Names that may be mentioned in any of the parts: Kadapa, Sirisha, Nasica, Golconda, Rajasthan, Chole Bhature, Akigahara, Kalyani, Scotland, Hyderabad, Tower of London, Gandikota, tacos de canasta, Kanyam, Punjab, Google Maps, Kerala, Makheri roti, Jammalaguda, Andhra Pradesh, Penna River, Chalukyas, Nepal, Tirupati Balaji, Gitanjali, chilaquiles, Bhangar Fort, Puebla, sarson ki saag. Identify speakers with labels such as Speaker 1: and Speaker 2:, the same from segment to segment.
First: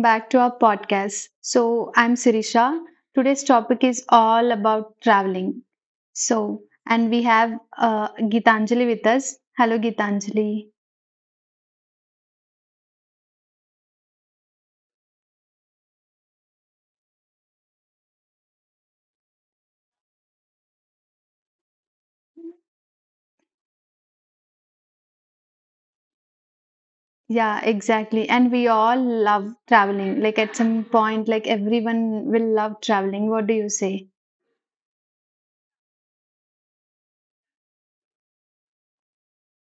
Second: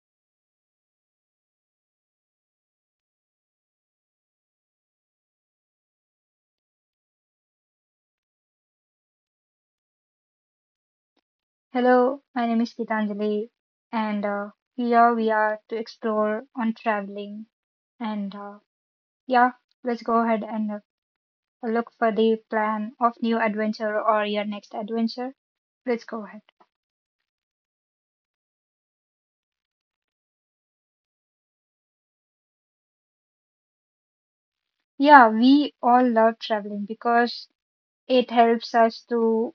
Speaker 1: back to our podcast. I'm Sirisha. Today's topic is all about traveling. And we have Gitanjali with us. Hello, Gitanjali.
Speaker 2: Hello, my name is Gitanjali, and here we are to explore on traveling. And uh, yeah, let's go ahead and look for the plan of new adventure or your next adventure. Let's go ahead.
Speaker 1: Yeah, exactly. And we all love traveling. Like, at some point, like, everyone will love traveling. What do you say?
Speaker 2: Yeah, we all love traveling because it helps us to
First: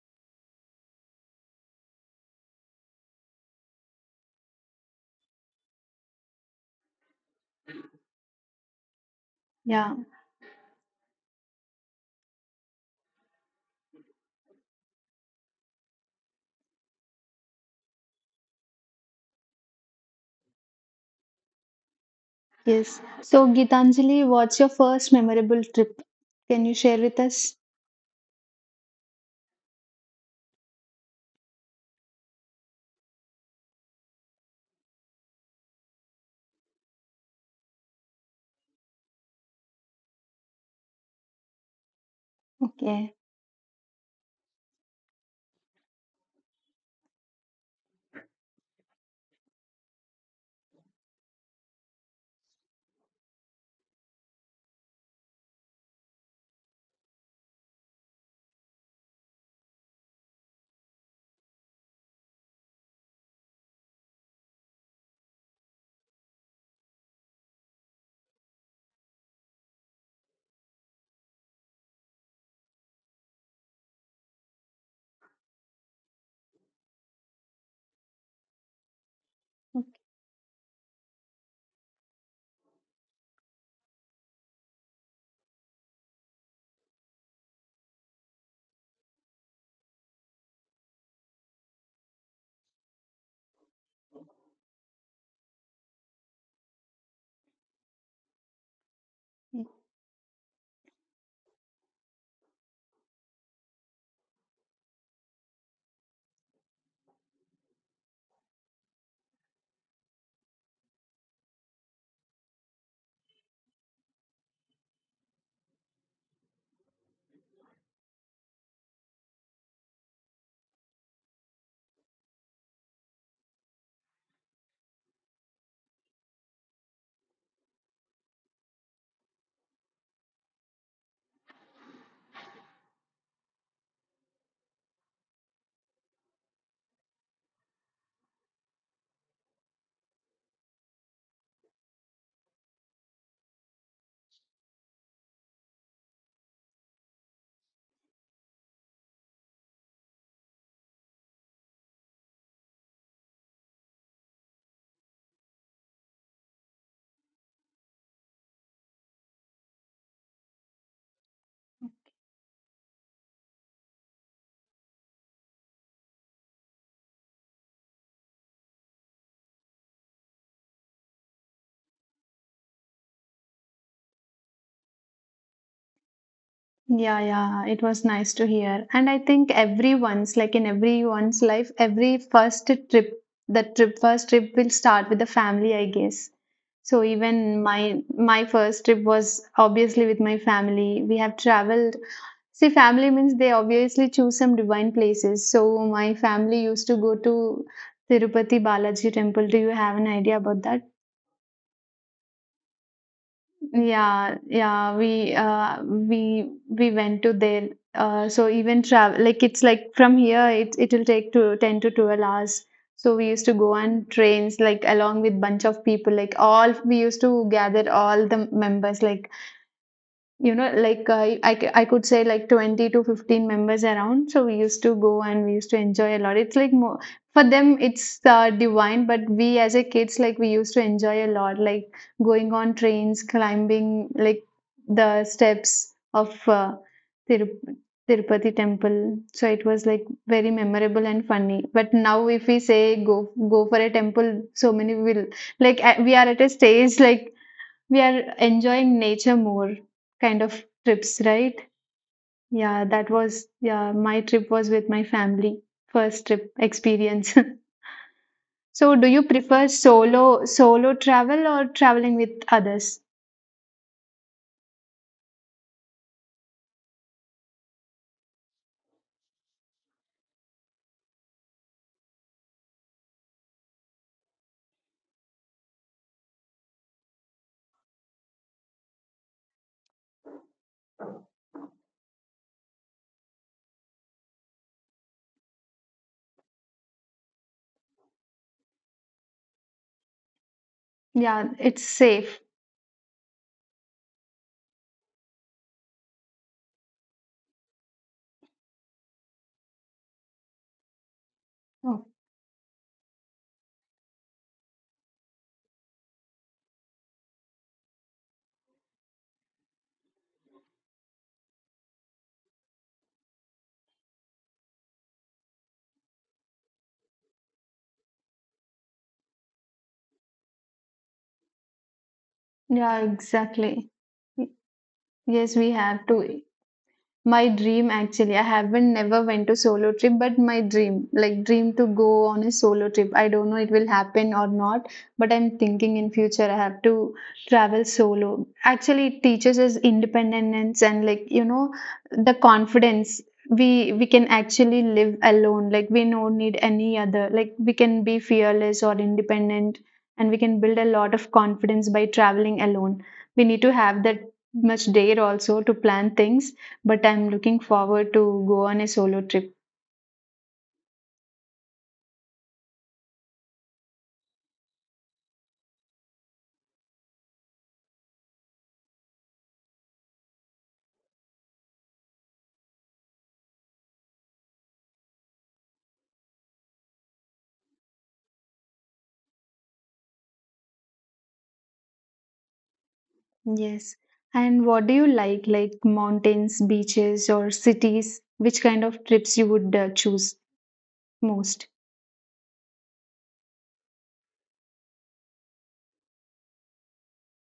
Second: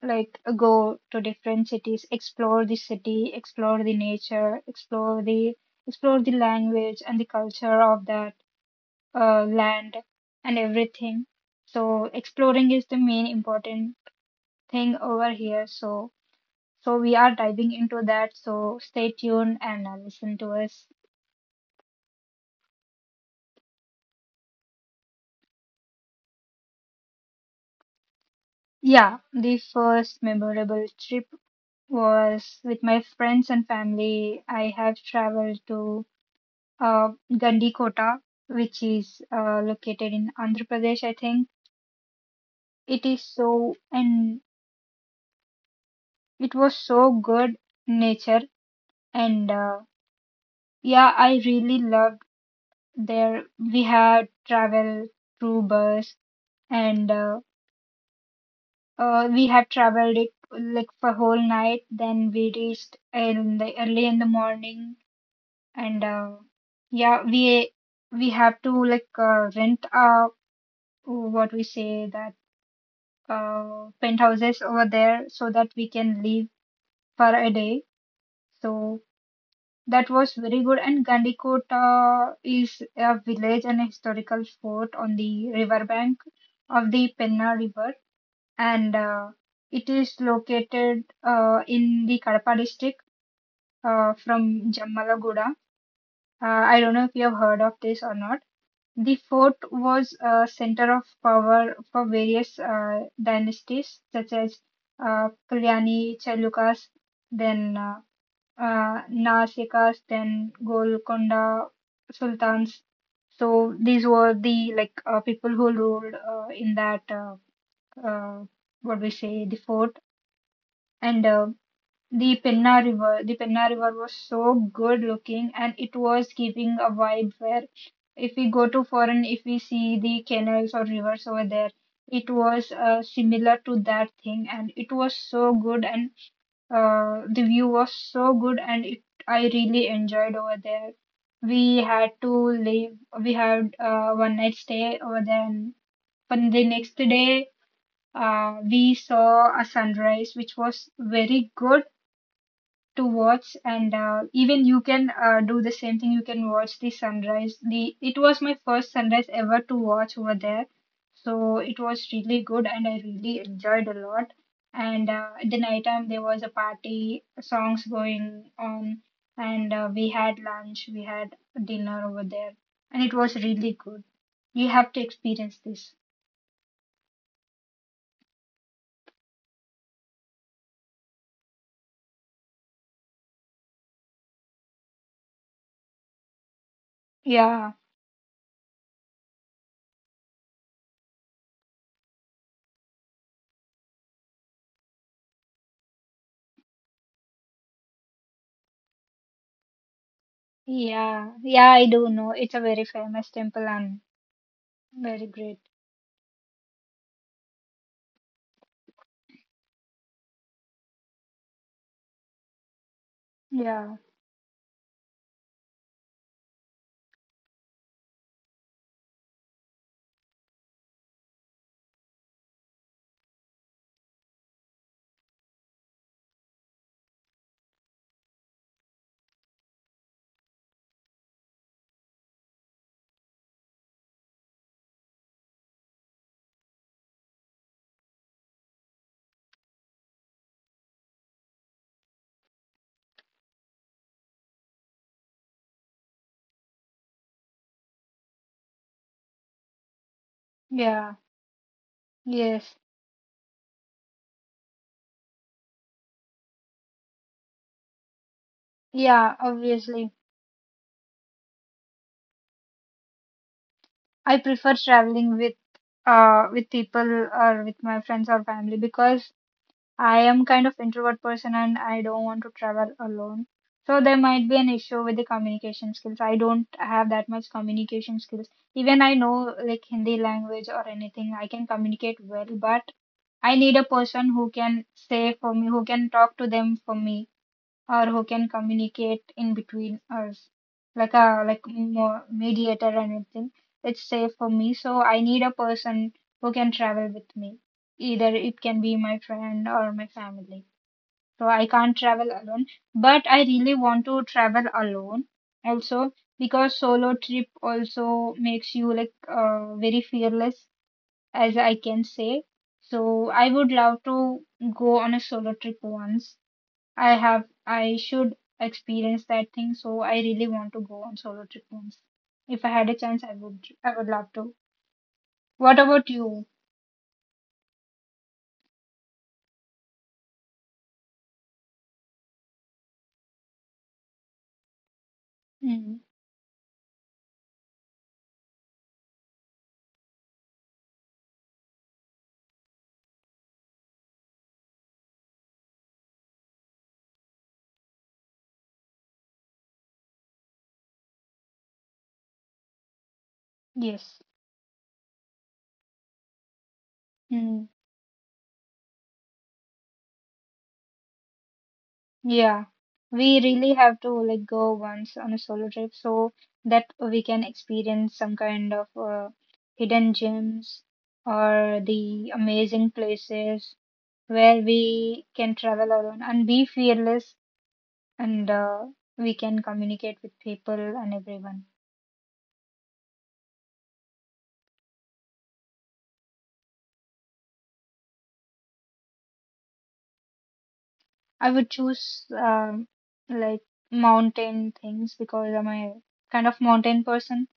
Speaker 2: like go to different cities, explore the city, explore the nature, explore the language and the culture of that
Speaker 1: Yeah,
Speaker 2: land and everything. So exploring is the main important thing over here. So we are diving into that. So stay tuned and listen to us.
Speaker 1: yes. So, Gitanjali, what's your first memorable trip? Can you share with us?
Speaker 2: Yeah, the first memorable trip was with my friends and family. I have traveled to Gandikota, which is located in Andhra Pradesh, I think. It
Speaker 1: Okay.
Speaker 2: is so, and it was so good nature. And uh, yeah, I really love there we had traveled through bus and we had traveled it like for whole night, then we reached in the early in the morning and yeah we we have to like rent what we say that penthouses over there so that we can leave for a day so that was very good. And Gandikota is a village and a historical fort on the riverbank of the Penna River, and it is located in the Kadapa district from Jammalaguda. I don't know if you have heard of this or not. The fort was a center of power for various dynasties such as Kalyani, Chalukyas, then Nasica's, then Golconda sultans. So these were the like people who ruled in that uh, what we say the fort and the Penna River. The Penna River was so good looking and it was giving a vibe where if we go to foreign, if we see the canals or rivers over there, it was similar to that thing and it was so good, and the view was so good and it, I really enjoyed over there. We had to leave, we had one night stay over there, and on the next day, we saw a sunrise, which was very good to watch, and even you can do the same thing, you can watch the sunrise, the it was my first sunrise ever to watch over there, so it was really good and I really enjoyed a lot. And at the night time there was a party songs going on, and we had lunch, we had dinner over there, and it was really good. You have to experience this.
Speaker 1: Yeah, yeah, it was nice to hear. And I think everyone's, like in everyone's life, every first trip, the trip, first trip will start with the family, I guess. So even
Speaker 2: yeah
Speaker 1: my first trip was obviously with my family. We have traveled. See, family means they obviously choose some divine places. So my family used to go to Tirupati Balaji temple. Do you have an idea about that?
Speaker 2: yeah yeah I do know, it's a very famous temple and
Speaker 1: Yeah, yeah,
Speaker 2: very
Speaker 1: we
Speaker 2: great.
Speaker 1: we went to there. So even travel like it's like from here it'll take to 10 to 12 hours. So we used to go
Speaker 2: Yeah,
Speaker 1: on trains like along with bunch of people like all we used to gather all the members like you know like I could say like 20 to 15 members around, so we used to go and we used to enjoy a lot. It's like more for them it's divine, but we as a kids like we used to enjoy a lot, like going on trains, climbing like the steps of Tiru- Tirupati temple. So it was like very memorable and funny, but now if we say go for a temple, so many will we are at a stage like we are enjoying nature more kind of
Speaker 2: yeah.
Speaker 1: trips, right?
Speaker 2: Yes.
Speaker 1: Yeah, that was, yeah, my trip was with my family, first trip experience. So, do you
Speaker 2: Yeah,
Speaker 1: prefer
Speaker 2: obviously.
Speaker 1: solo travel or traveling with others?
Speaker 2: I prefer traveling with people or with my friends or family because I am kind of introvert person and I don't want to travel alone. So there might be an issue with the communication skills. I don't have that much communication skills. Even I know like Hindi language or anything, I can communicate well, but I need a person who can say for me, who can talk to them for me, or who can communicate in between us like a
Speaker 1: Yeah,
Speaker 2: like
Speaker 1: it's safe.
Speaker 2: mediator and everything. It's safe for me, so I need a person who can travel with me, either it can be my friend or my family, so I can't
Speaker 1: Oh,
Speaker 2: travel alone, but I really want to travel alone also, because solo trip also makes you like very fearless, as I can say. So I would love to go on a solo trip once. I should experience that thing, so I really want to go on solo trip once. If I had a
Speaker 1: yeah,
Speaker 2: chance,
Speaker 1: exactly.
Speaker 2: I would love
Speaker 1: Y-
Speaker 2: to.
Speaker 1: Yes, we
Speaker 2: What
Speaker 1: have
Speaker 2: about
Speaker 1: to.
Speaker 2: you?
Speaker 1: My dream actually, I haven't never went to solo trip, but my dream, like dream to go on a solo trip. I don't know it will happen or not, but I'm thinking
Speaker 2: Mm,
Speaker 1: in future I have to travel solo. Actually, it teaches us independence and, like, you know, the confidence. We can actually live alone. Like we don't need any other. Like we can be fearless or independent and we can build a lot of confidence by traveling alone. We need to have
Speaker 2: yes.
Speaker 1: that much dare also to plan things, but I'm looking
Speaker 2: Mm,
Speaker 1: forward to go on a solo trip.
Speaker 2: yeah. We really have to like go once on a solo trip so that we can experience some kind of hidden gems or the amazing places where we can travel alone and be fearless, and we can communicate with people and everyone.
Speaker 1: Yes. And what do you like mountains, beaches, or cities? Which kind of trips you would choose
Speaker 2: I would
Speaker 1: most?
Speaker 2: choose like mountain things because I'm a kind of mountain person.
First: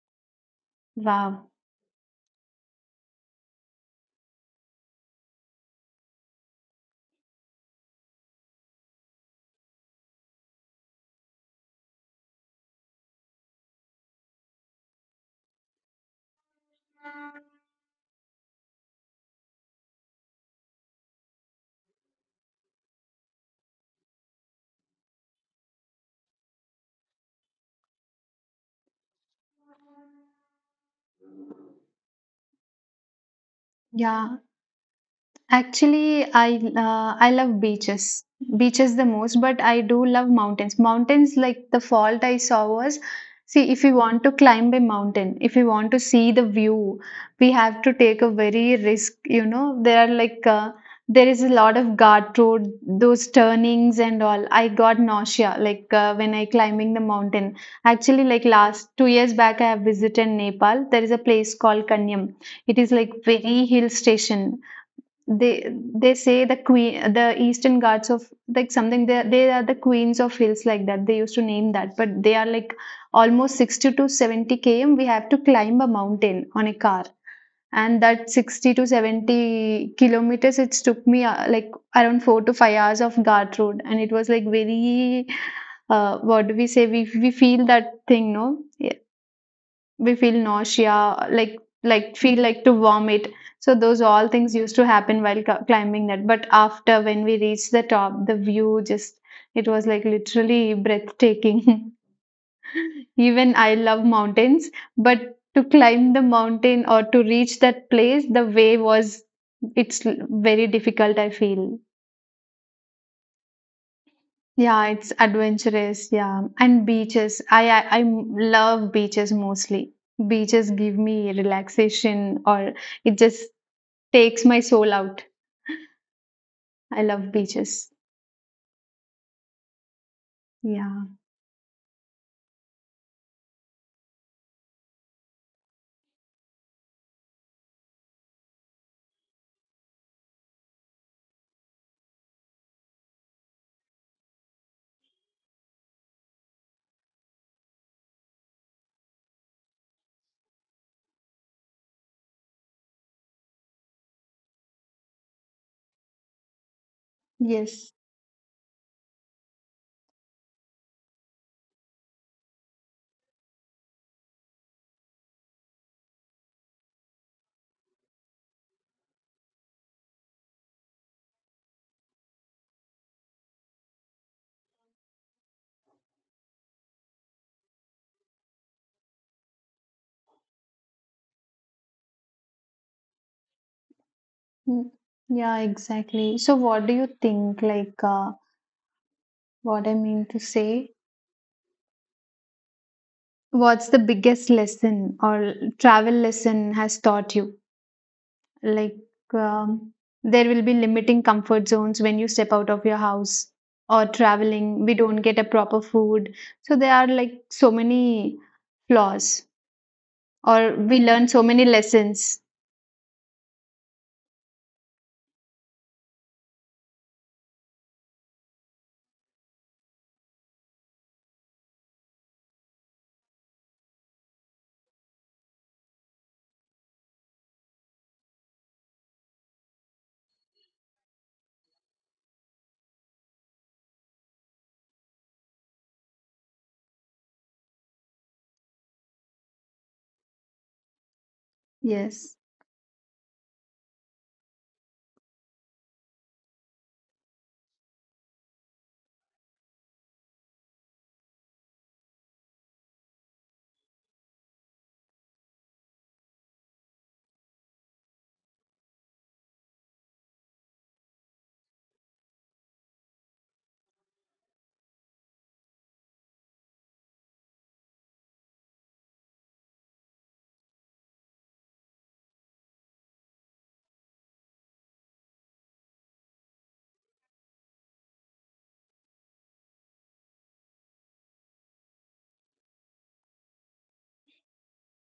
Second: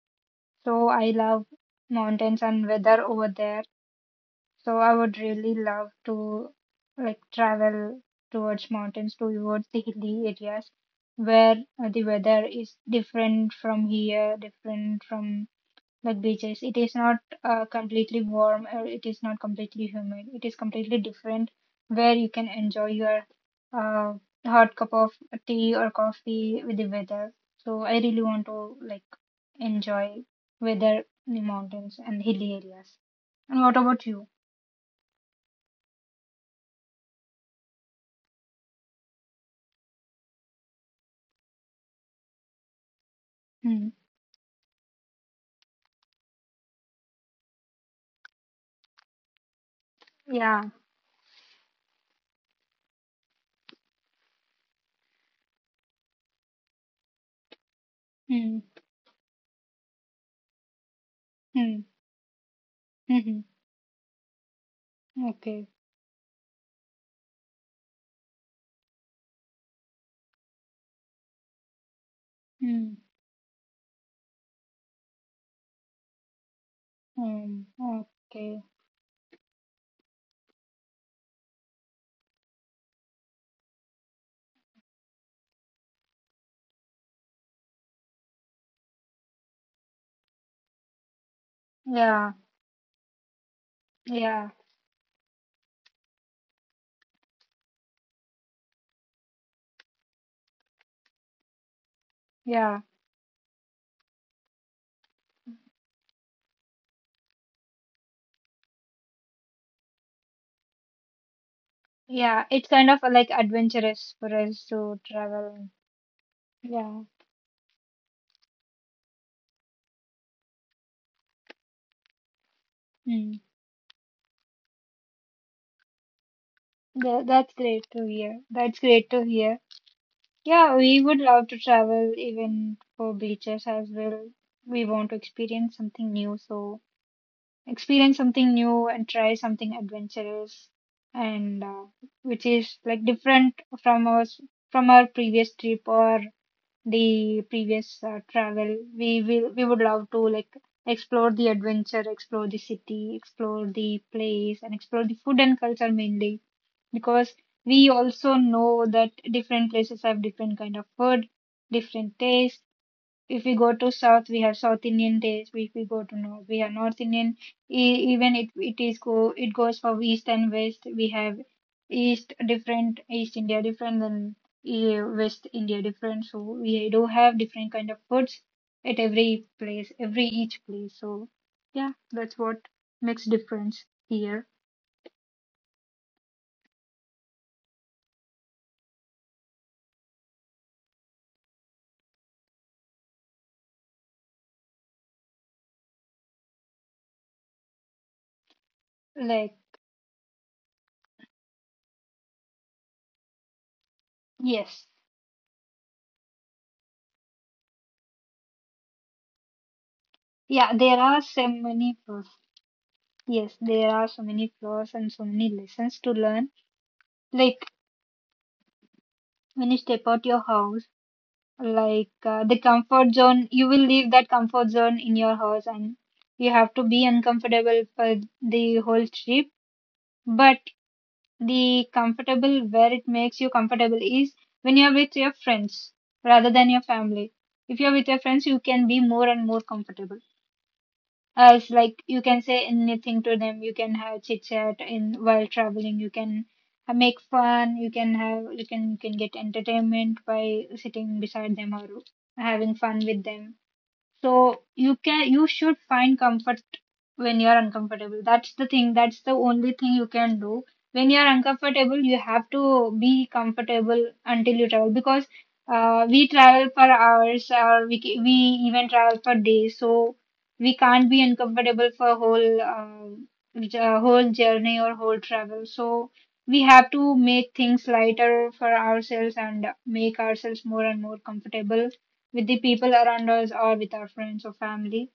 Speaker 2: So I love
Speaker 1: Wow.
Speaker 2: mountains and weather over there. So I would really love to like travel towards mountains, towards the hilly areas where the weather is different from here, different from like beaches. It is not completely warm or it is not completely humid. It is completely different where you can enjoy your uh, hot cup of tea or coffee with the weather. So I really want to like enjoy weather in the mountains and hilly areas. And what about you?
Speaker 1: Yeah. Actually, I love beaches. Beaches the most, but I do love mountains. Mountains, like the fault I saw was, see, if
Speaker 2: Hmm.
Speaker 1: you want to climb a mountain, if you want to see the view, we have to take a very risk. You know, there are like
Speaker 2: Yeah.
Speaker 1: there is a lot of guard road, those turnings and all. I got nausea like when I climbing the mountain. Actually, like
Speaker 2: Hmm.
Speaker 1: last 2 years back, I have visited Nepal. There is a place
Speaker 2: Hmm.
Speaker 1: called Kanyam. It is like
Speaker 2: Mm-hmm.
Speaker 1: very hill station. They
Speaker 2: Okay.
Speaker 1: say the queen the eastern gods of like something, they are the queens of hills like that they used to name that, but they are like
Speaker 2: Hmm.
Speaker 1: almost 60 to 70 km we have to climb a mountain on a car,
Speaker 2: Hmm.
Speaker 1: and that
Speaker 2: Okay.
Speaker 1: 60 to 70 kilometers it took me like around 4 to 5 hours of ghat road, and it was like very what do we say, we feel that thing, no, we feel nausea like like
Speaker 2: Yeah.
Speaker 1: feel like to vomit. So those all
Speaker 2: Yeah.
Speaker 1: things used to happen while climbing that, but after when we reached the top, the view just it was like literally breathtaking.
Speaker 2: Yeah.
Speaker 1: Even I love mountains, but to climb the mountain or to reach that place the way was it's l- very difficult I feel.
Speaker 2: Yeah, it's kind of like adventurous for us
Speaker 1: Yeah,
Speaker 2: to
Speaker 1: it's
Speaker 2: travel.
Speaker 1: adventurous, yeah, and
Speaker 2: Yeah,
Speaker 1: beaches. I love beaches mostly. Beaches give me relaxation or it
Speaker 2: mm.
Speaker 1: just takes my soul out. I love
Speaker 2: That's great
Speaker 1: beaches.
Speaker 2: to hear. That's great to hear. Yeah, we
Speaker 1: Yeah.
Speaker 2: would love to travel even for beaches as well. We want to experience something new, so experience something new and try something adventurous, and which is like different from us, from our previous trip or the previous travel. We will we would love to like explore the adventure, explore the city, explore the place, and explore the food and culture mainly, because we
Speaker 1: Yes.
Speaker 2: also know that different places have different kind of food, different taste. If we go to south, we have south Indian taste. If we go to north, we have north Indian. Even it, it is go it goes for east and west. We have east India different than west India different. So we do have different kind of foods at every place, every each place. So yeah, that's what makes difference here.
Speaker 1: Mm. Yeah, exactly. So what do you think like what I mean to say? What's the biggest lesson or travel lesson has taught you? Like
Speaker 2: Like,
Speaker 1: um, there will be limiting comfort zones when you step out of your house or traveling
Speaker 2: yes.
Speaker 1: we don't get a proper food. So there are like so many flaws or
Speaker 2: Yeah,
Speaker 1: we
Speaker 2: there are
Speaker 1: learn so
Speaker 2: so
Speaker 1: many
Speaker 2: many flaws.
Speaker 1: lessons.
Speaker 2: Yes, there are so many flaws and so many lessons to learn, like when you step out your house, like the comfort zone, you will leave that comfort zone in your house and you have to be uncomfortable for the whole trip. But the comfortable where it makes you comfortable is when you're with your friends rather than your family. If you're with your friends you can be more and more comfortable, as like you
Speaker 1: Yes.
Speaker 2: can say anything to them, you can have chit chat in while traveling, you can make fun, you can get entertainment by sitting beside them or having fun with them. So you can, you should find comfort when you are uncomfortable. That's the thing. That's the only thing you can do. When you are uncomfortable, you have to be comfortable until you travel because we travel for hours or we even travel for days. So we can't be uncomfortable for whole whole journey or whole travel. So we have to make things lighter for ourselves and make ourselves more and more comfortable with the people around us or with our friends or family.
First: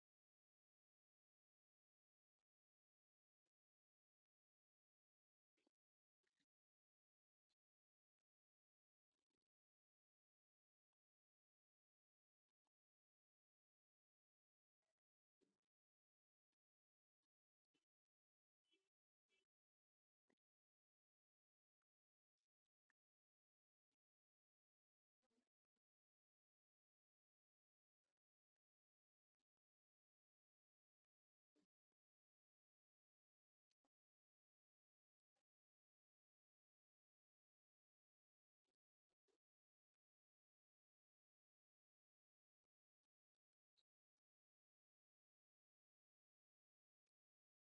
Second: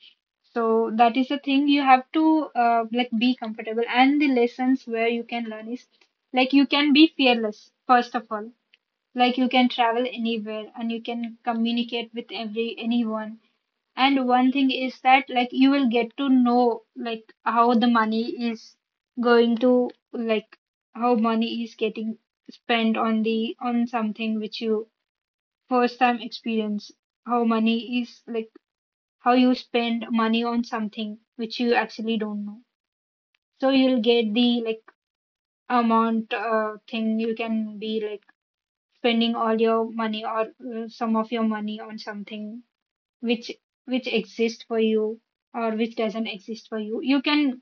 Speaker 2: So that is the thing, you have to like be comfortable, and the lessons where you can learn is like you can be fearless first of all. Like you can travel anywhere and you can communicate with every anyone. And one thing is that like you will get to know like how the money is going to like, how money is getting spent on the on something which you first time experience, how money is like, how you spend money on something which you actually don't know. So you'll get the like amount thing, you can be like spending all your money or some of your money on something which which exists for you or which doesn't exist for you, you can,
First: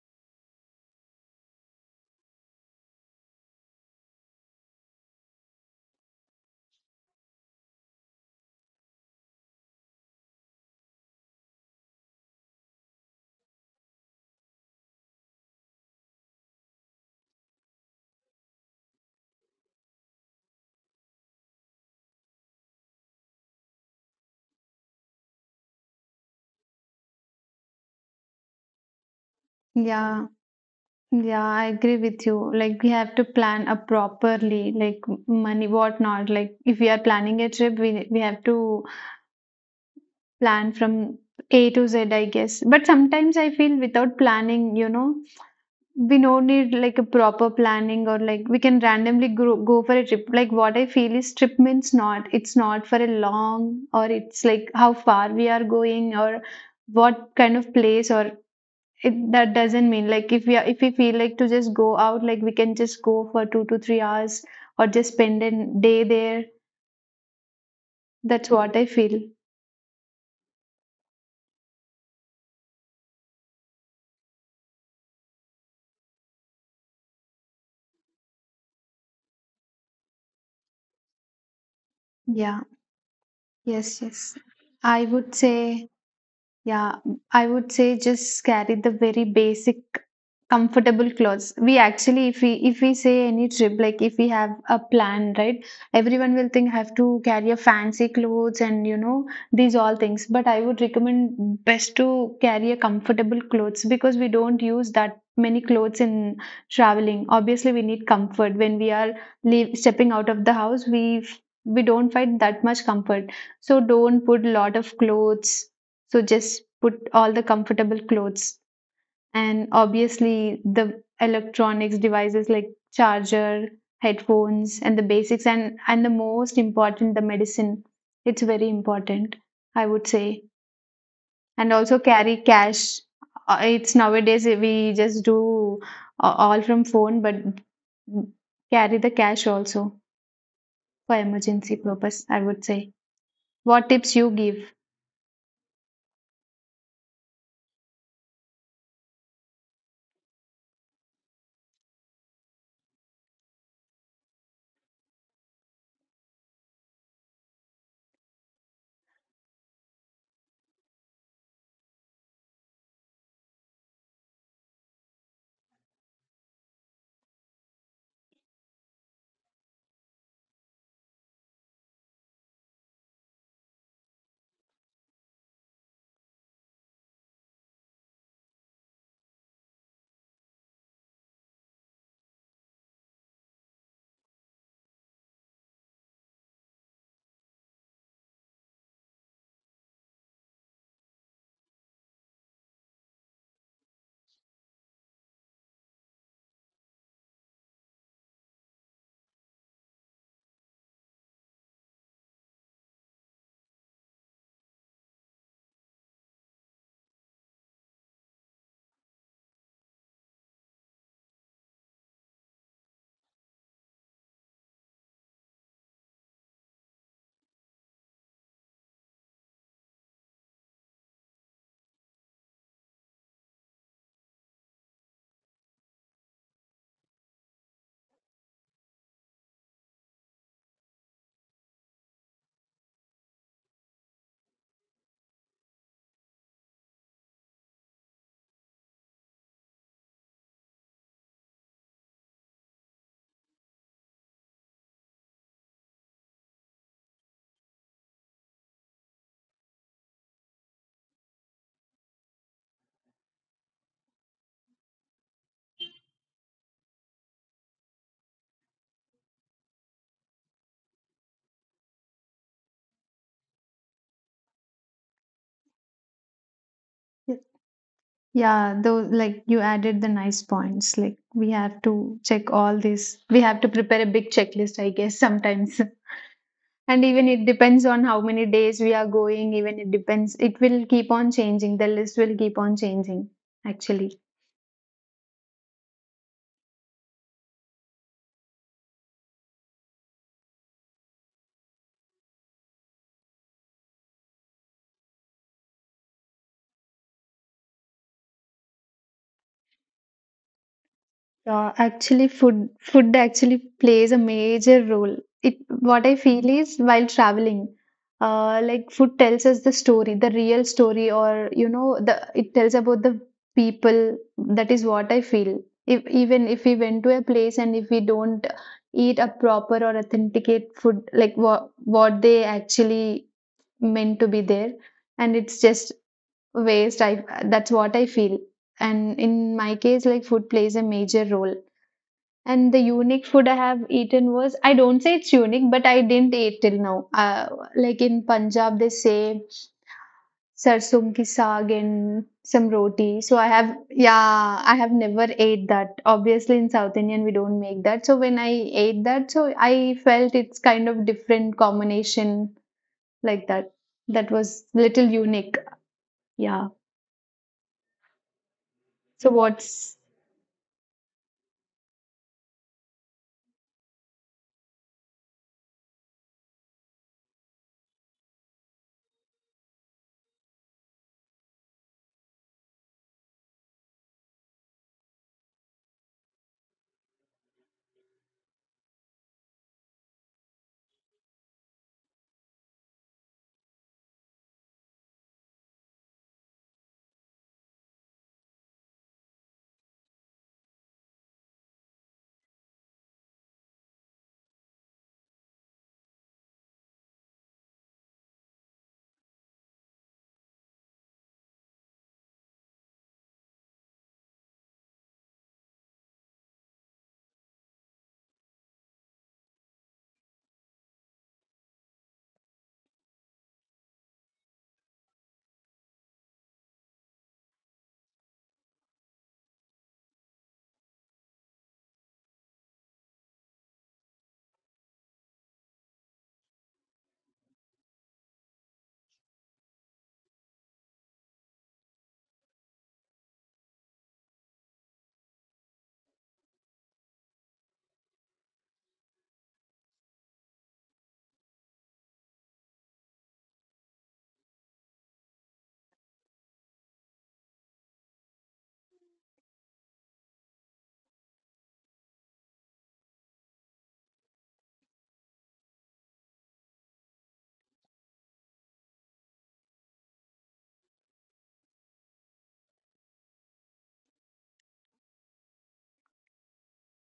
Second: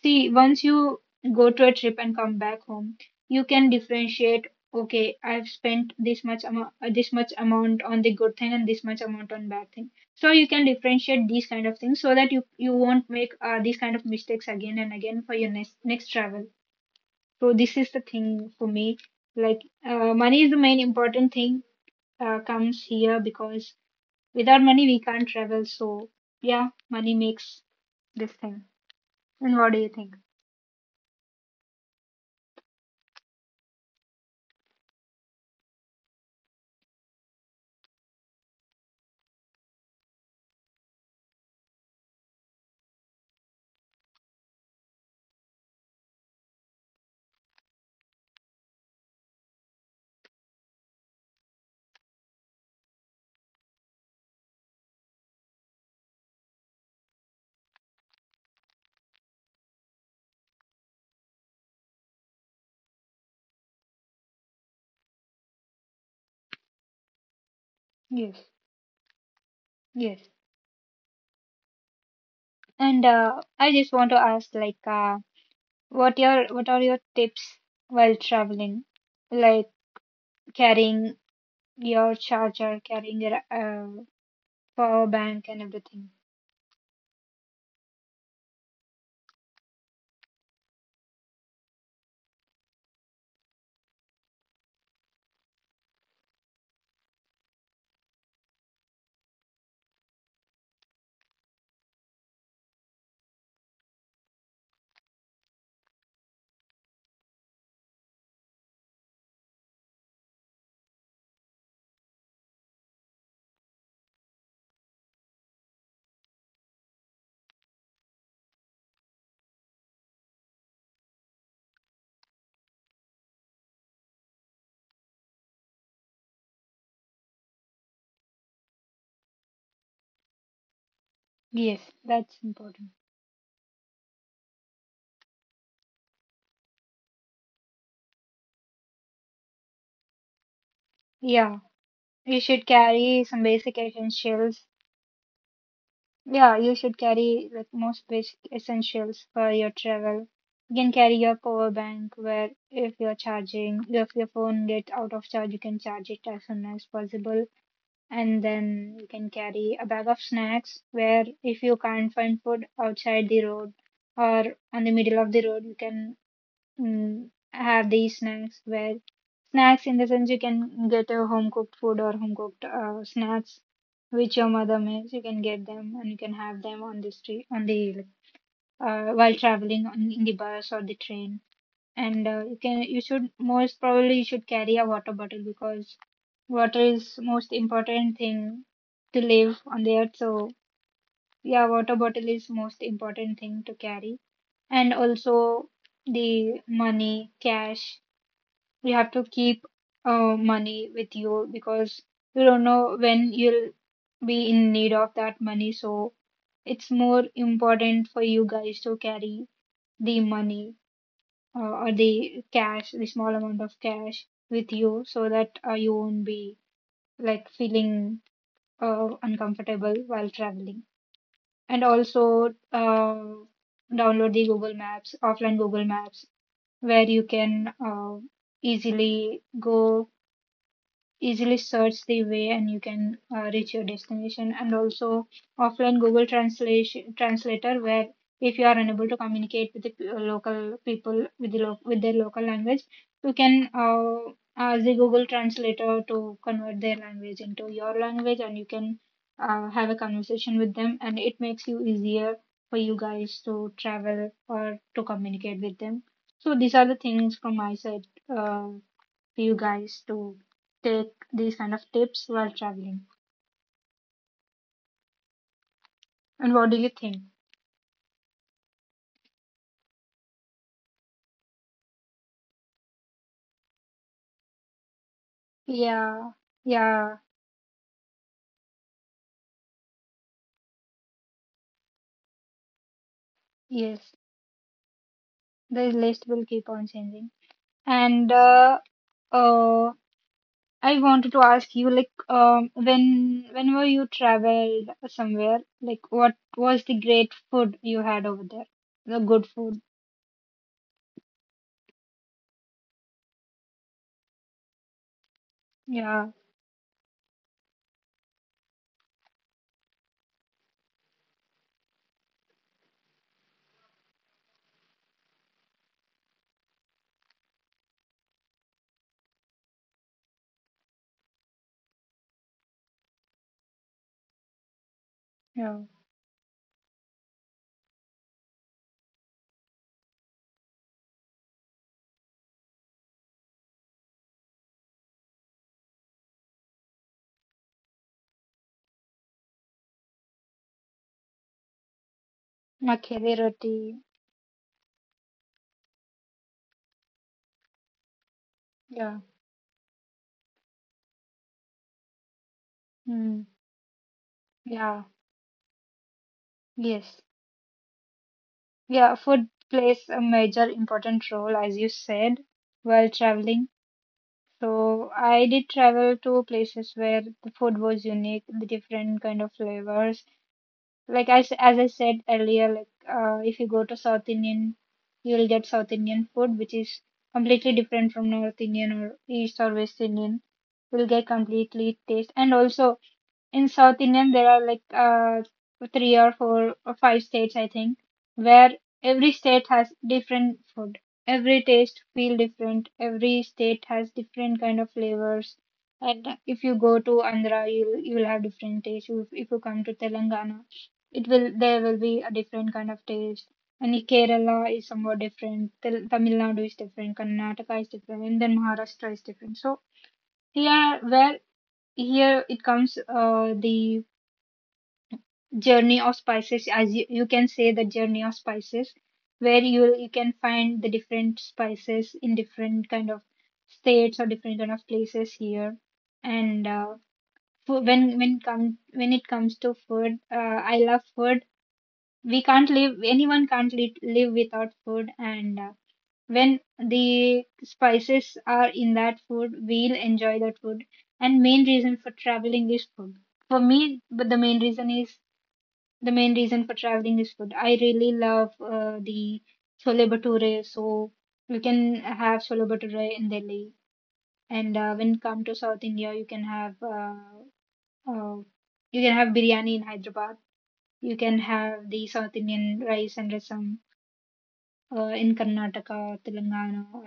Speaker 2: see, once you go to a trip and come back home, you can differentiate. Okay, I've spent this much amount on the good thing and this much amount on bad thing. So you can differentiate these kind of things so that you won't make these kind of mistakes again and again for your next travel. So this is the thing for me. Like money is the main important thing comes here because without money we can't travel. So yeah, money makes this thing. And what do you think?
Speaker 1: Yeah, yeah, I agree with you. Like, we have to plan a properly like money what not. Like if we are planning a trip, we have to plan from A to Z, I guess, but sometimes I feel without planning, you know, we no need like a proper planning, or like we can randomly go for a trip. Like what I feel is trip means not it's not for a long, or it's like how far we are going, or what kind of place, or it that doesn't mean like if we are, if we feel like to just go out, like we can just go for 2 to 3 hours or just spend a day there. That's
Speaker 2: Yes.
Speaker 1: what I feel.
Speaker 2: Yes. And I just want to ask, like, what your what are your tips while traveling, like carrying your
Speaker 1: yeah
Speaker 2: charger, carrying your
Speaker 1: yes yes i
Speaker 2: power
Speaker 1: would
Speaker 2: bank,
Speaker 1: say
Speaker 2: and everything?
Speaker 1: Yeah, I would say just carry the very basic comfortable clothes. We actually, if we say any trip, like if we have a plan, right? Everyone will think have to carry a fancy clothes and you know these all things. But I would recommend best to carry a comfortable clothes because we don't use that many clothes in traveling. Obviously, we need comfort when we are leave, stepping out of the house. We don't find that much comfort, so don't put lot of clothes, so just put all the comfortable clothes and obviously the electronics devices like charger, headphones, and the basics and the most important the medicine. It's very important, I would say. And
Speaker 2: Yes,
Speaker 1: also
Speaker 2: that's
Speaker 1: carry
Speaker 2: important.
Speaker 1: cash. It's nowadays we just do all from phone, but carry the cash also for
Speaker 2: Yeah,
Speaker 1: emergency purpose,
Speaker 2: you
Speaker 1: I
Speaker 2: should
Speaker 1: would say.
Speaker 2: carry some basic
Speaker 1: What tips you
Speaker 2: essentials.
Speaker 1: give?
Speaker 2: Yeah, you should carry like most basic essentials for your travel. You can carry your power bank where if you're charging, if your phone gets out of charge, you can charge it as soon as possible, and then you can carry a bag of snacks where if you can't find food outside the road or on the middle of the road you can have these snacks where snacks in the sense you can get a home cooked food or home cooked snacks which your mother makes you can get them and you can have them on the street on the while traveling on, in the bus or the train, and you can you should most probably you should carry a water bottle because water is most important thing to live on the earth, so yeah, water bottle is most important thing to carry, and also the money cash you have to keep money with you because you don't know when you'll be in need of that money, so it's more important for you guys to carry the money, or the cash, the small amount of cash with you so that you won't be like feeling uncomfortable while traveling. And also download the Google Maps, offline Google Maps, where you can easily go, easily search the way and you can reach your destination, and also offline google translation translator where if you are unable to communicate with the local people with the with their local language you can ask the google translator to convert their language into your language and you can have a conversation with them and it makes you easier for you guys to travel or to communicate with them. So these are the things from my side, uh, you guys to take these kind of tips while traveling? And what do you think?
Speaker 1: Yeah, though, like you added the nice points. Like we have to check all this. We have to prepare a big checklist, I guess, sometimes.
Speaker 2: Yeah,
Speaker 1: And
Speaker 2: yeah,
Speaker 1: even it depends on how many days we are going, even it depends. It will keep on changing. The list will keep on changing,
Speaker 2: yes.
Speaker 1: actually.
Speaker 2: The list will keep on changing. And uh, I wanted to ask you, like, when whenever you traveled somewhere, like, what was the great food you had over there? The good food.
Speaker 1: Yeah, actually, food actually plays a major role. It what I
Speaker 2: Yeah,
Speaker 1: feel is while traveling, like food tells us the story, the real story, or you know, the it tells about the people. That is what I feel. If even if we went to a place and if we don't eat a proper or authenticate food, like what they actually meant to be there, and it's
Speaker 2: yeah.
Speaker 1: just waste. I that's what I feel. And in my case, like food plays a major role, and the unique food I have eaten was I don't say it's unique, but I didn't eat till now. Like in Punjab, they say sarson ki saag and some roti.
Speaker 2: Makheri
Speaker 1: So I have,
Speaker 2: roti.
Speaker 1: yeah, I have never ate that. Obviously, in South Indian, we don't make that. So when I ate
Speaker 2: Yeah.
Speaker 1: that, so I felt it's kind of different combination
Speaker 2: Mm,
Speaker 1: like that. That was little
Speaker 2: yeah.
Speaker 1: unique. Yeah.
Speaker 2: Yes. Yeah,
Speaker 1: So
Speaker 2: food
Speaker 1: what's
Speaker 2: plays a major important role, as you said, while traveling. So I did travel to places where the food was unique, the different kind of flavors. Like as I said earlier, like, if you go to South Indian, you'll get South Indian food, which is completely different from North Indian or East or West Indian. You'll get completely taste, and also in South Indian there are like three or four or five states I think where every state has different food. Every taste feel different. Every state has different kind of flavors. And if you go to Andhra, you'll have different taste. If you come to Telangana, it will there will be a different kind of taste. And in Kerala is somewhat different. Tel Tamil Nadu is different. Karnataka is different, and then Maharashtra is different. So here, where here it comes, the journey of spices as you, you can say the journey of spices where you can find the different spices in different kind of states or different kind of places here, and when come when it comes to food, I love food. We can't live, anyone can't live without food, and when the spices are in that food we'll enjoy that food, and main reason for traveling is food for me, but the main reason for traveling is food. I really love the Chole Bhature, so you can have Chole Bhature in Delhi, and when you come to South India, uh, you can have biryani in Hyderabad. You can have the South Indian rice and rasam in Karnataka, Telangana, or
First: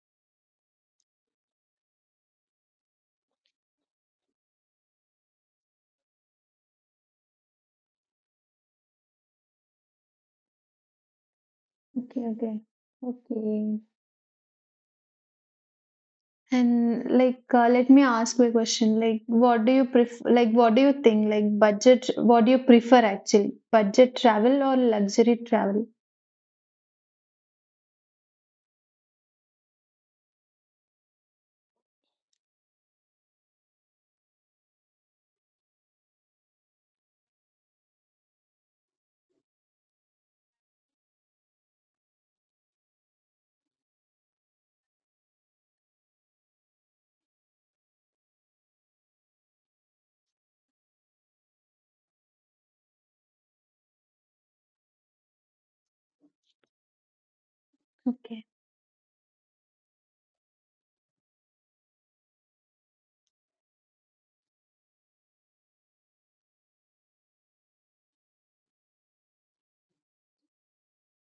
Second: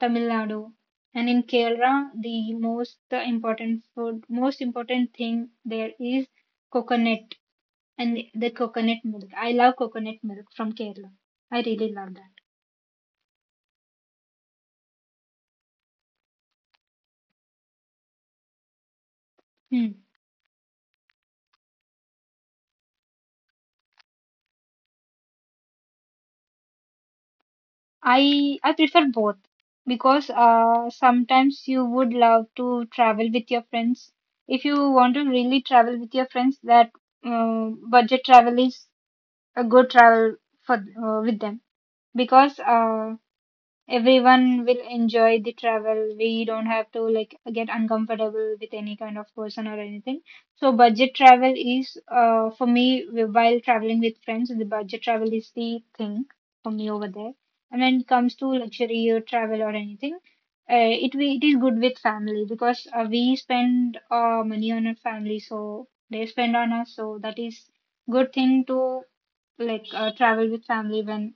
Speaker 2: Tamil Nadu. And in Kerala, the most important food, most important thing there is coconut and the coconut milk. I love coconut milk from Kerala. I really love
Speaker 1: okay?
Speaker 2: that.
Speaker 1: Okay. Okay. And like, let me ask you a question. Like, what do you
Speaker 2: Hmm.
Speaker 1: prefer? Like, what do you think? Like, budget, what do you prefer actually? Budget travel or luxury travel?
Speaker 2: I prefer both because sometimes you would love to travel with your friends. If you want to really travel with your friends, that budget travel is a good travel for with them because everyone will enjoy the travel. We don't have to like get uncomfortable with any kind of person or anything. So budget travel is for me while traveling with friends, the budget travel is the thing for me over there. And when it comes
Speaker 1: Okay.
Speaker 2: to luxury or travel or anything, it is good with family because we spend money on our family, so they spend on us. So that is good thing to like travel with family when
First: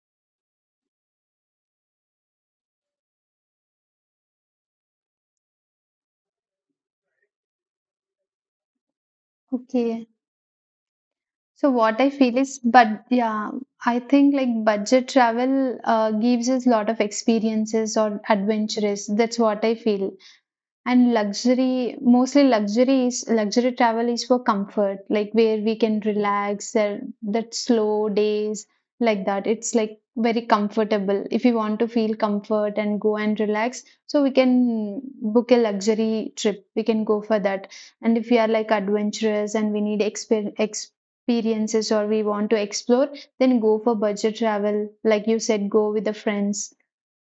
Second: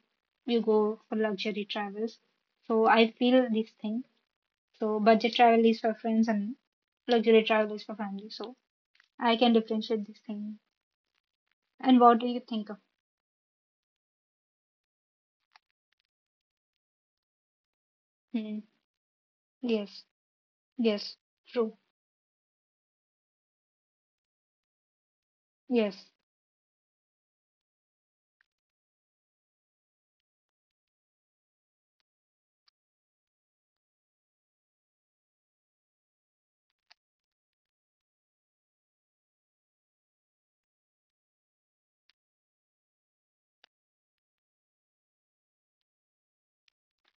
Speaker 2: you go for luxury travels. So I feel this thing. So budget travel is for friends and luxury travel is for family. So I can
Speaker 1: Okay.
Speaker 2: differentiate this thing.
Speaker 1: So what
Speaker 2: And
Speaker 1: I
Speaker 2: what do
Speaker 1: feel
Speaker 2: you
Speaker 1: is,
Speaker 2: think of?
Speaker 1: but yeah, I think like budget travel gives us lot of experiences or
Speaker 2: Hmm.
Speaker 1: adventures. That's what I
Speaker 2: Yes.
Speaker 1: feel. And
Speaker 2: Yes. True.
Speaker 1: luxury, mostly luxury travel is for comfort, like where we can
Speaker 2: Yes.
Speaker 1: relax, there that slow days like that. It's like very comfortable. If you want to feel comfort and go and relax, so we can book a luxury trip. We can go for that. And if we are like adventurous and we need experiences or we want to explore, then go for budget travel. Like you said, go with the friends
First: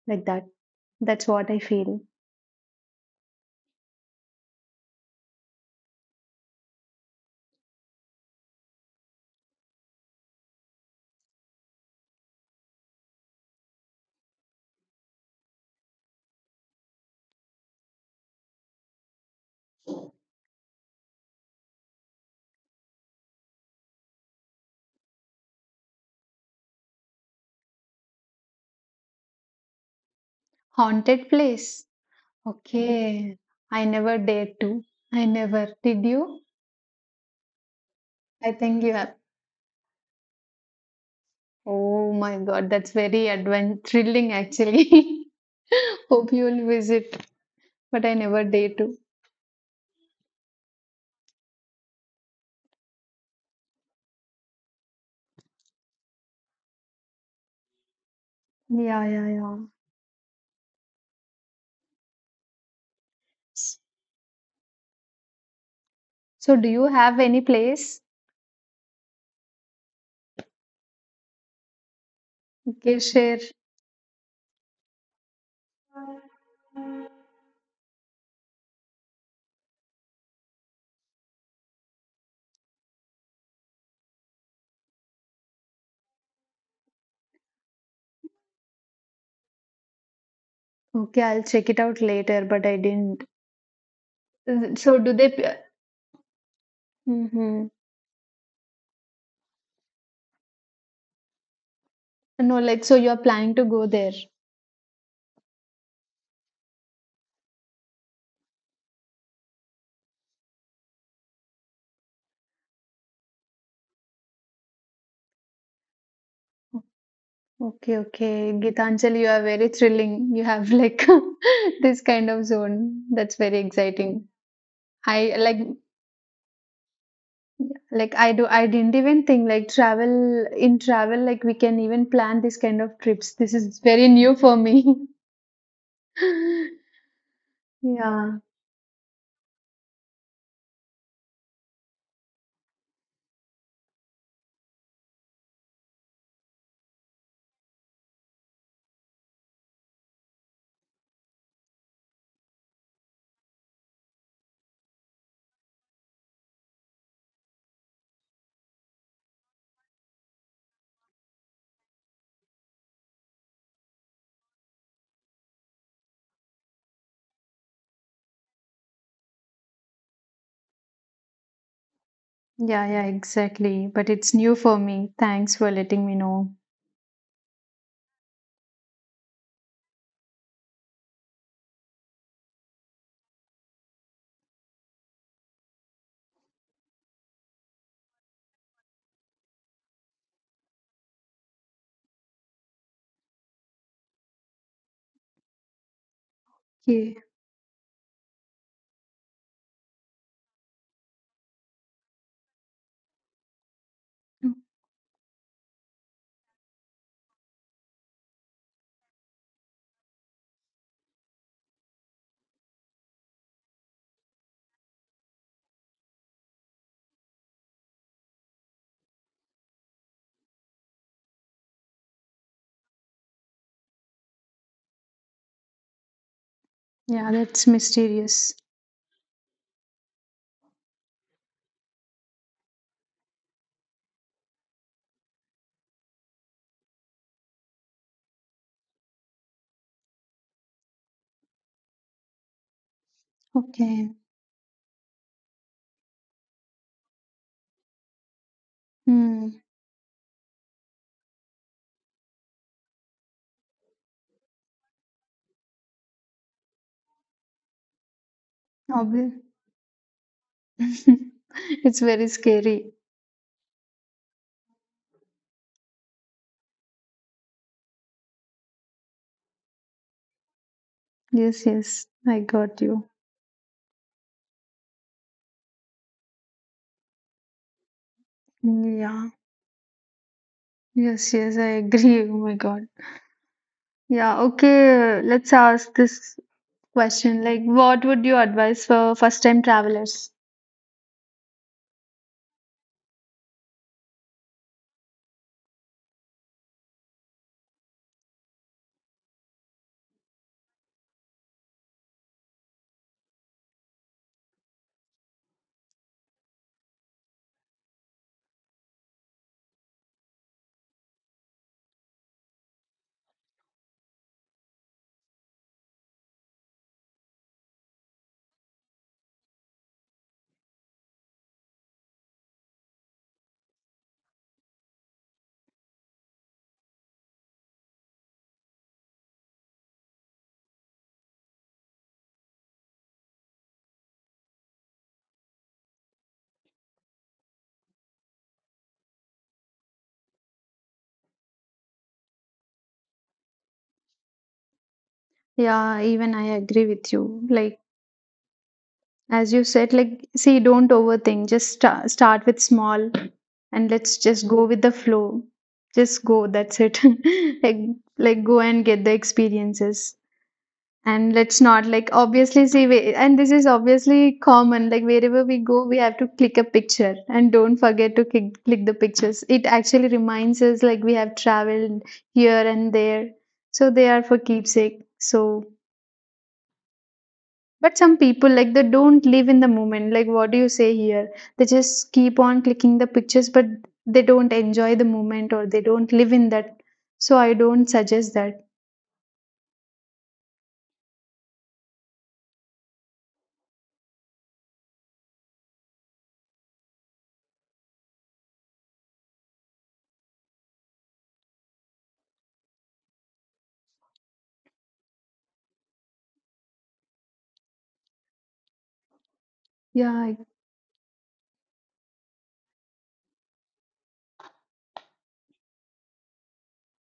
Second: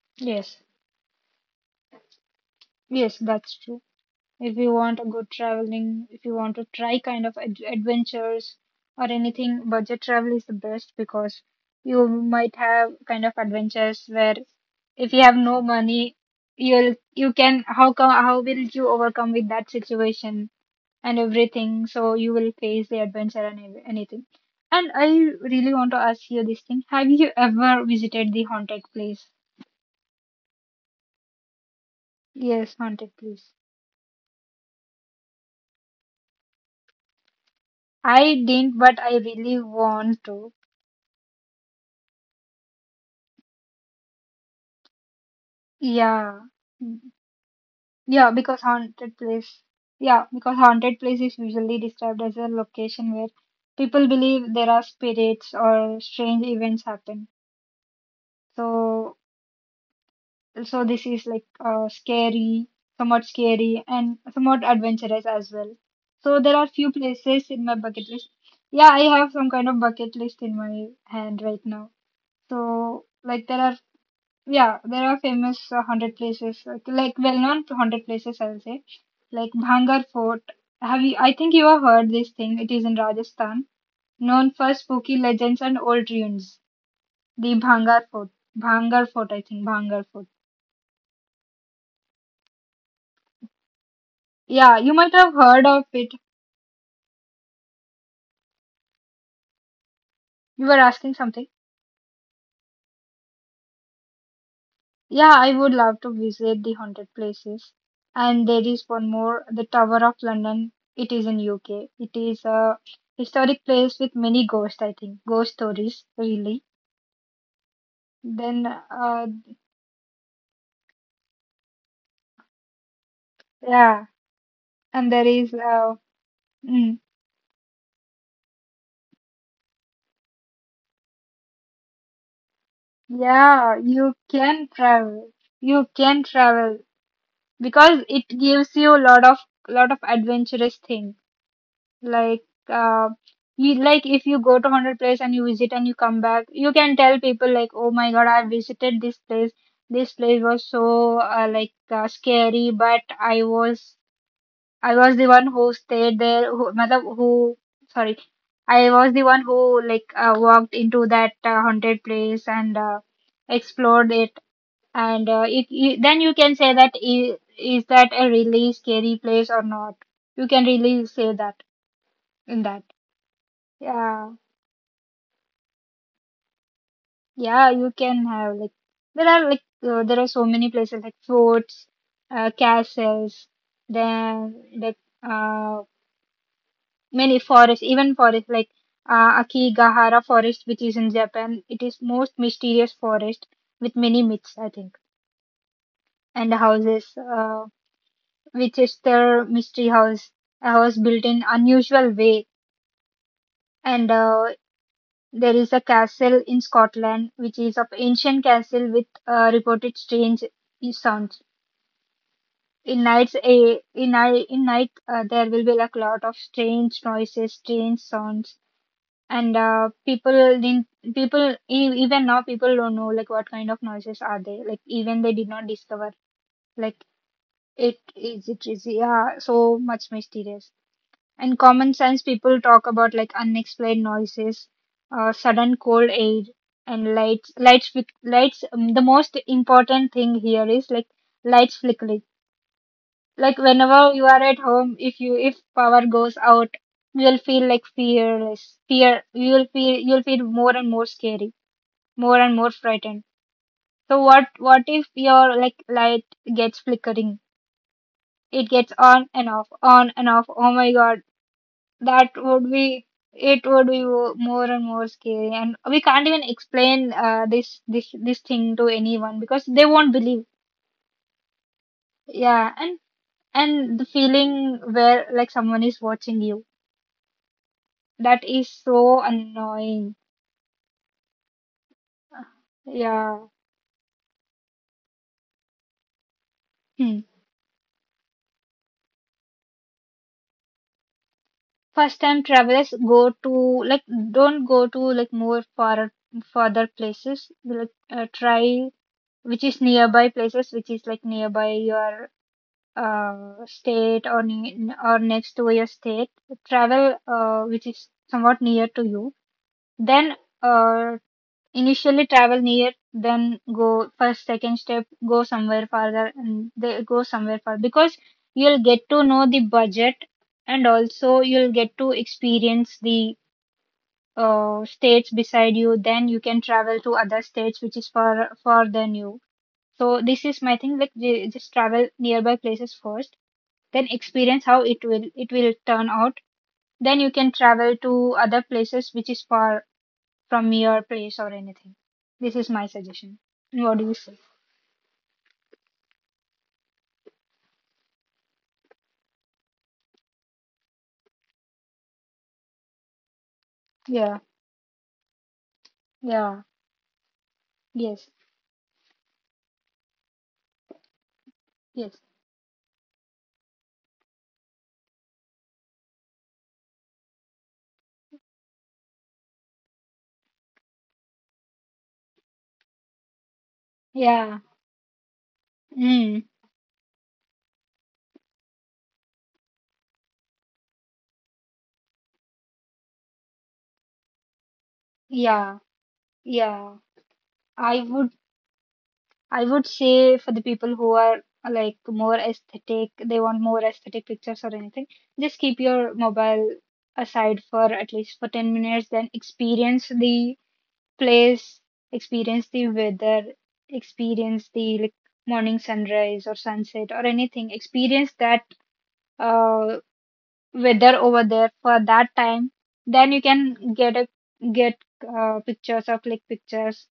Speaker 1: like that.
Speaker 2: Yes.
Speaker 1: That's what I feel.
Speaker 2: Yes, that's true. If you want a good traveling, if you want to try kind of ad adventures or anything, budget travel is the best because you might have kind of adventures where if you have no money, you can how will you overcome with that situation and everything. So you will face the adventure and anything. And I really want to ask you this thing. Have you ever visited the haunted place?
Speaker 1: Haunted place.
Speaker 2: Yes, haunted
Speaker 1: Okay.
Speaker 2: place.
Speaker 1: I never dared to. I never. Did you?
Speaker 2: I
Speaker 1: I
Speaker 2: didn't,
Speaker 1: think you
Speaker 2: but I
Speaker 1: have.
Speaker 2: really want to.
Speaker 1: Oh my God, that's very advent thrilling actually. Hope
Speaker 2: Yeah.
Speaker 1: you will
Speaker 2: Mm.
Speaker 1: visit, but I
Speaker 2: Yeah,
Speaker 1: never
Speaker 2: because
Speaker 1: dare to.
Speaker 2: haunted place. Yeah, because haunted place is usually described as a location where people believe there are spirits or strange events happen.
Speaker 1: Yeah,
Speaker 2: So
Speaker 1: yeah, yeah.
Speaker 2: This is like scary, somewhat
Speaker 1: S-
Speaker 2: scary, and somewhat adventurous as well. So there
Speaker 1: So
Speaker 2: are
Speaker 1: do you
Speaker 2: few
Speaker 1: have any
Speaker 2: places in my
Speaker 1: place?
Speaker 2: bucket list. Yeah, I have some kind of bucket list in my hand right now.
Speaker 1: Okay,
Speaker 2: So
Speaker 1: share.
Speaker 2: like there are yeah there are famous hundred places like well-known hundred places I will say like Bhangar Fort. Have you? I think you have heard this thing. It is in Rajasthan, known for spooky legends and old ruins. The Bhangar Fort, I think Bhangar Fort.
Speaker 1: Okay, I'll check it out later, but I didn't.
Speaker 2: Yeah, you
Speaker 1: So
Speaker 2: might
Speaker 1: do
Speaker 2: have
Speaker 1: they?
Speaker 2: heard of it.
Speaker 1: Mm-hmm.
Speaker 2: You were asking something.
Speaker 1: No, like, so you're planning to go there.
Speaker 2: Yeah, I would love to visit the haunted places. And there is one more, the Tower of London. It is in UK. It is a historic place with many ghosts, I think. Ghost stories, really.
Speaker 1: Okay, okay.
Speaker 2: Then,
Speaker 1: Gitanjali, you are very thrilling. You have like this kind of zone. That's very
Speaker 2: yeah,
Speaker 1: exciting.
Speaker 2: and there
Speaker 1: I
Speaker 2: is, mm,
Speaker 1: like I do I didn't even think like travel like we can even plan this kind of trips. This
Speaker 2: yeah,
Speaker 1: is very
Speaker 2: you
Speaker 1: new for
Speaker 2: can
Speaker 1: me.
Speaker 2: travel. You can travel because it
Speaker 1: Yeah.
Speaker 2: gives you a lot of adventurous things. Like, uh, you, like if you go to 100 place and you visit and you come back, you can tell people like, oh my God, I visited this place. This place was so like scary, but I was the one who stayed there. Who, matlab, who sorry, I was the one who like walked into that haunted place and explored it. And it then you can say that is that a really scary place or not? You can really say that in that.
Speaker 1: Yeah, yeah, exactly. But
Speaker 2: Yeah,
Speaker 1: it's new for me. Thanks for letting me know.
Speaker 2: yeah, you can have like there are so many places like forts, castles, then like uh, many forests, even forest like Akigahara forest, which is in Japan. It is most mysterious forest with many myths, I think, and houses,
Speaker 1: Okay.
Speaker 2: which is their mystery house, a house built in unusual way, and there is a castle in Scotland which is of ancient castle with reported strange sounds. In nights, in night there will be like a lot of strange noises, strange sounds, and people didn't, even now people don't know like what kind of noises are they, like even they did not discover like
Speaker 1: Yeah, that's mysterious.
Speaker 2: it is yeah so much mysterious. And common sense people talk about like unexplained noises, sudden cold air, and lights. Lights with lights. The most important thing here is like lights flickering. Like
Speaker 1: Okay.
Speaker 2: whenever you are at home, if you if power goes out, you'll feel like fearless. Fear.
Speaker 1: Hmm.
Speaker 2: You'll feel more and more scary, more and more frightened. So what if your like light gets flickering? It gets on
Speaker 1: Obvious.
Speaker 2: and off, on and off. Oh my God.
Speaker 1: It's
Speaker 2: That
Speaker 1: very
Speaker 2: would
Speaker 1: scary.
Speaker 2: be it would be wo- more and more scary, and we can't even explain this thing to anyone because they won't believe.
Speaker 1: Yes, yes, I
Speaker 2: Yeah,
Speaker 1: got
Speaker 2: and
Speaker 1: you.
Speaker 2: the feeling where like someone is watching you, that is so
Speaker 1: Yeah,
Speaker 2: annoying.
Speaker 1: yes, yes, I agree. Oh my God.
Speaker 2: Yeah.
Speaker 1: Yeah, okay, let's ask this
Speaker 2: Hmm.
Speaker 1: question. Like, what would you advise for first-time travelers?
Speaker 2: First time travelers go to like don't go to like more far further places. Like try which is nearby places, which is like nearby your state or or next to your state, travel which is somewhat near to you. Then uh, initially travel near, then go first second step go somewhere farther and they go somewhere far because you'll get to know the budget and also you'll get to experience the states beside you. Then you can travel to other states which is far far than you. So this is my thing like just travel nearby places first, then experience how it will turn out, then you can travel to other places which is far from your place or anything. This is my suggestion. What do you say?
Speaker 1: Yeah, even I agree with you. Like, as you said, like, see, don't overthink. Just start with small, and let's
Speaker 2: Yeah,
Speaker 1: just go with the flow. Just go,
Speaker 2: yeah,
Speaker 1: that's it. Like,
Speaker 2: yes,
Speaker 1: like go and get the experiences. And let's not like
Speaker 2: yes,
Speaker 1: obviously see we, and this is obviously common, like wherever we go we have to click a picture, and don't forget to click the pictures. It actually reminds us like we have traveled here and there, so they are for
Speaker 2: yeah,
Speaker 1: keepsake. So
Speaker 2: mm,
Speaker 1: but some people like they don't live in the moment, like what do you say here, they just keep on clicking the pictures, but they don't enjoy the moment or
Speaker 2: yeah,
Speaker 1: they don't live in that.
Speaker 2: yeah.
Speaker 1: So I don't
Speaker 2: i would
Speaker 1: suggest that.
Speaker 2: i would say for the people who are like more aesthetic, they want more aesthetic pictures or anything, just keep your mobile aside for at least for 10 minutes, then experience the place, experience the weather, experience the like morning sunrise or sunset or anything, experience that uh,
Speaker 1: Yeah.
Speaker 2: weather over there for that time, then you can get pictures or click pictures.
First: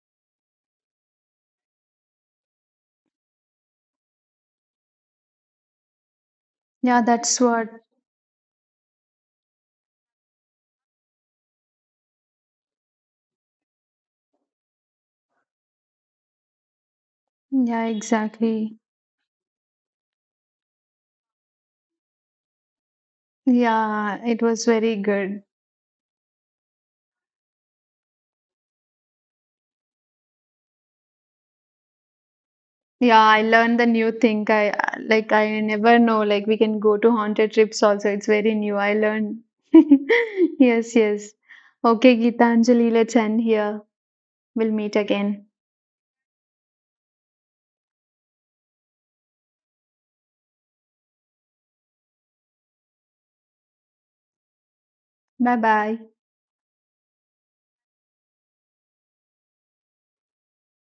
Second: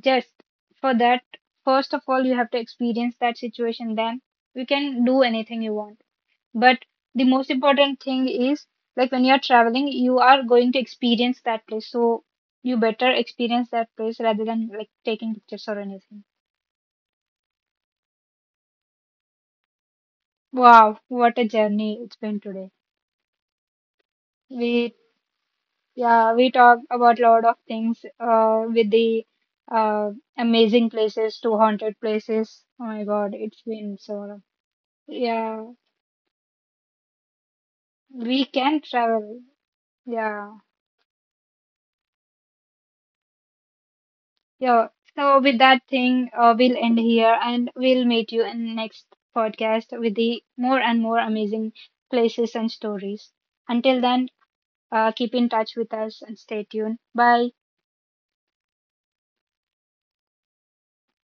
Speaker 2: Just for that, first of all, you have to experience that situation. Then you can do anything you want. But
Speaker 1: Yeah,
Speaker 2: the
Speaker 1: that's
Speaker 2: most
Speaker 1: what.
Speaker 2: important thing is like when you're traveling, you are going to experience that place. So you better experience that place rather than like taking pictures or anything.
Speaker 1: Yeah, exactly.
Speaker 2: Wow, what a journey it's been today.
Speaker 1: Yeah, it was
Speaker 2: We
Speaker 1: very good.
Speaker 2: yeah, we talked about a lot of things with the uh amazing places to haunted places. Oh my
Speaker 1: Yeah,
Speaker 2: God,
Speaker 1: I
Speaker 2: it's
Speaker 1: learned the
Speaker 2: been
Speaker 1: new
Speaker 2: so
Speaker 1: thing. I like I
Speaker 2: yeah,
Speaker 1: never know like we can go to haunted trips also. It's
Speaker 2: we
Speaker 1: very new.
Speaker 2: can
Speaker 1: I
Speaker 2: travel.
Speaker 1: learned.
Speaker 2: Yeah.
Speaker 1: Yes, yes. Okay, Geetanjali, let's end here. We'll
Speaker 2: Yeah.
Speaker 1: meet
Speaker 2: So
Speaker 1: again.
Speaker 2: with that thing, we'll end here and we'll meet you in next podcast with the more and more amazing places and stories. Until then, keep in
Speaker 1: Bye
Speaker 2: touch with
Speaker 1: bye.
Speaker 2: us and stay tuned. Bye.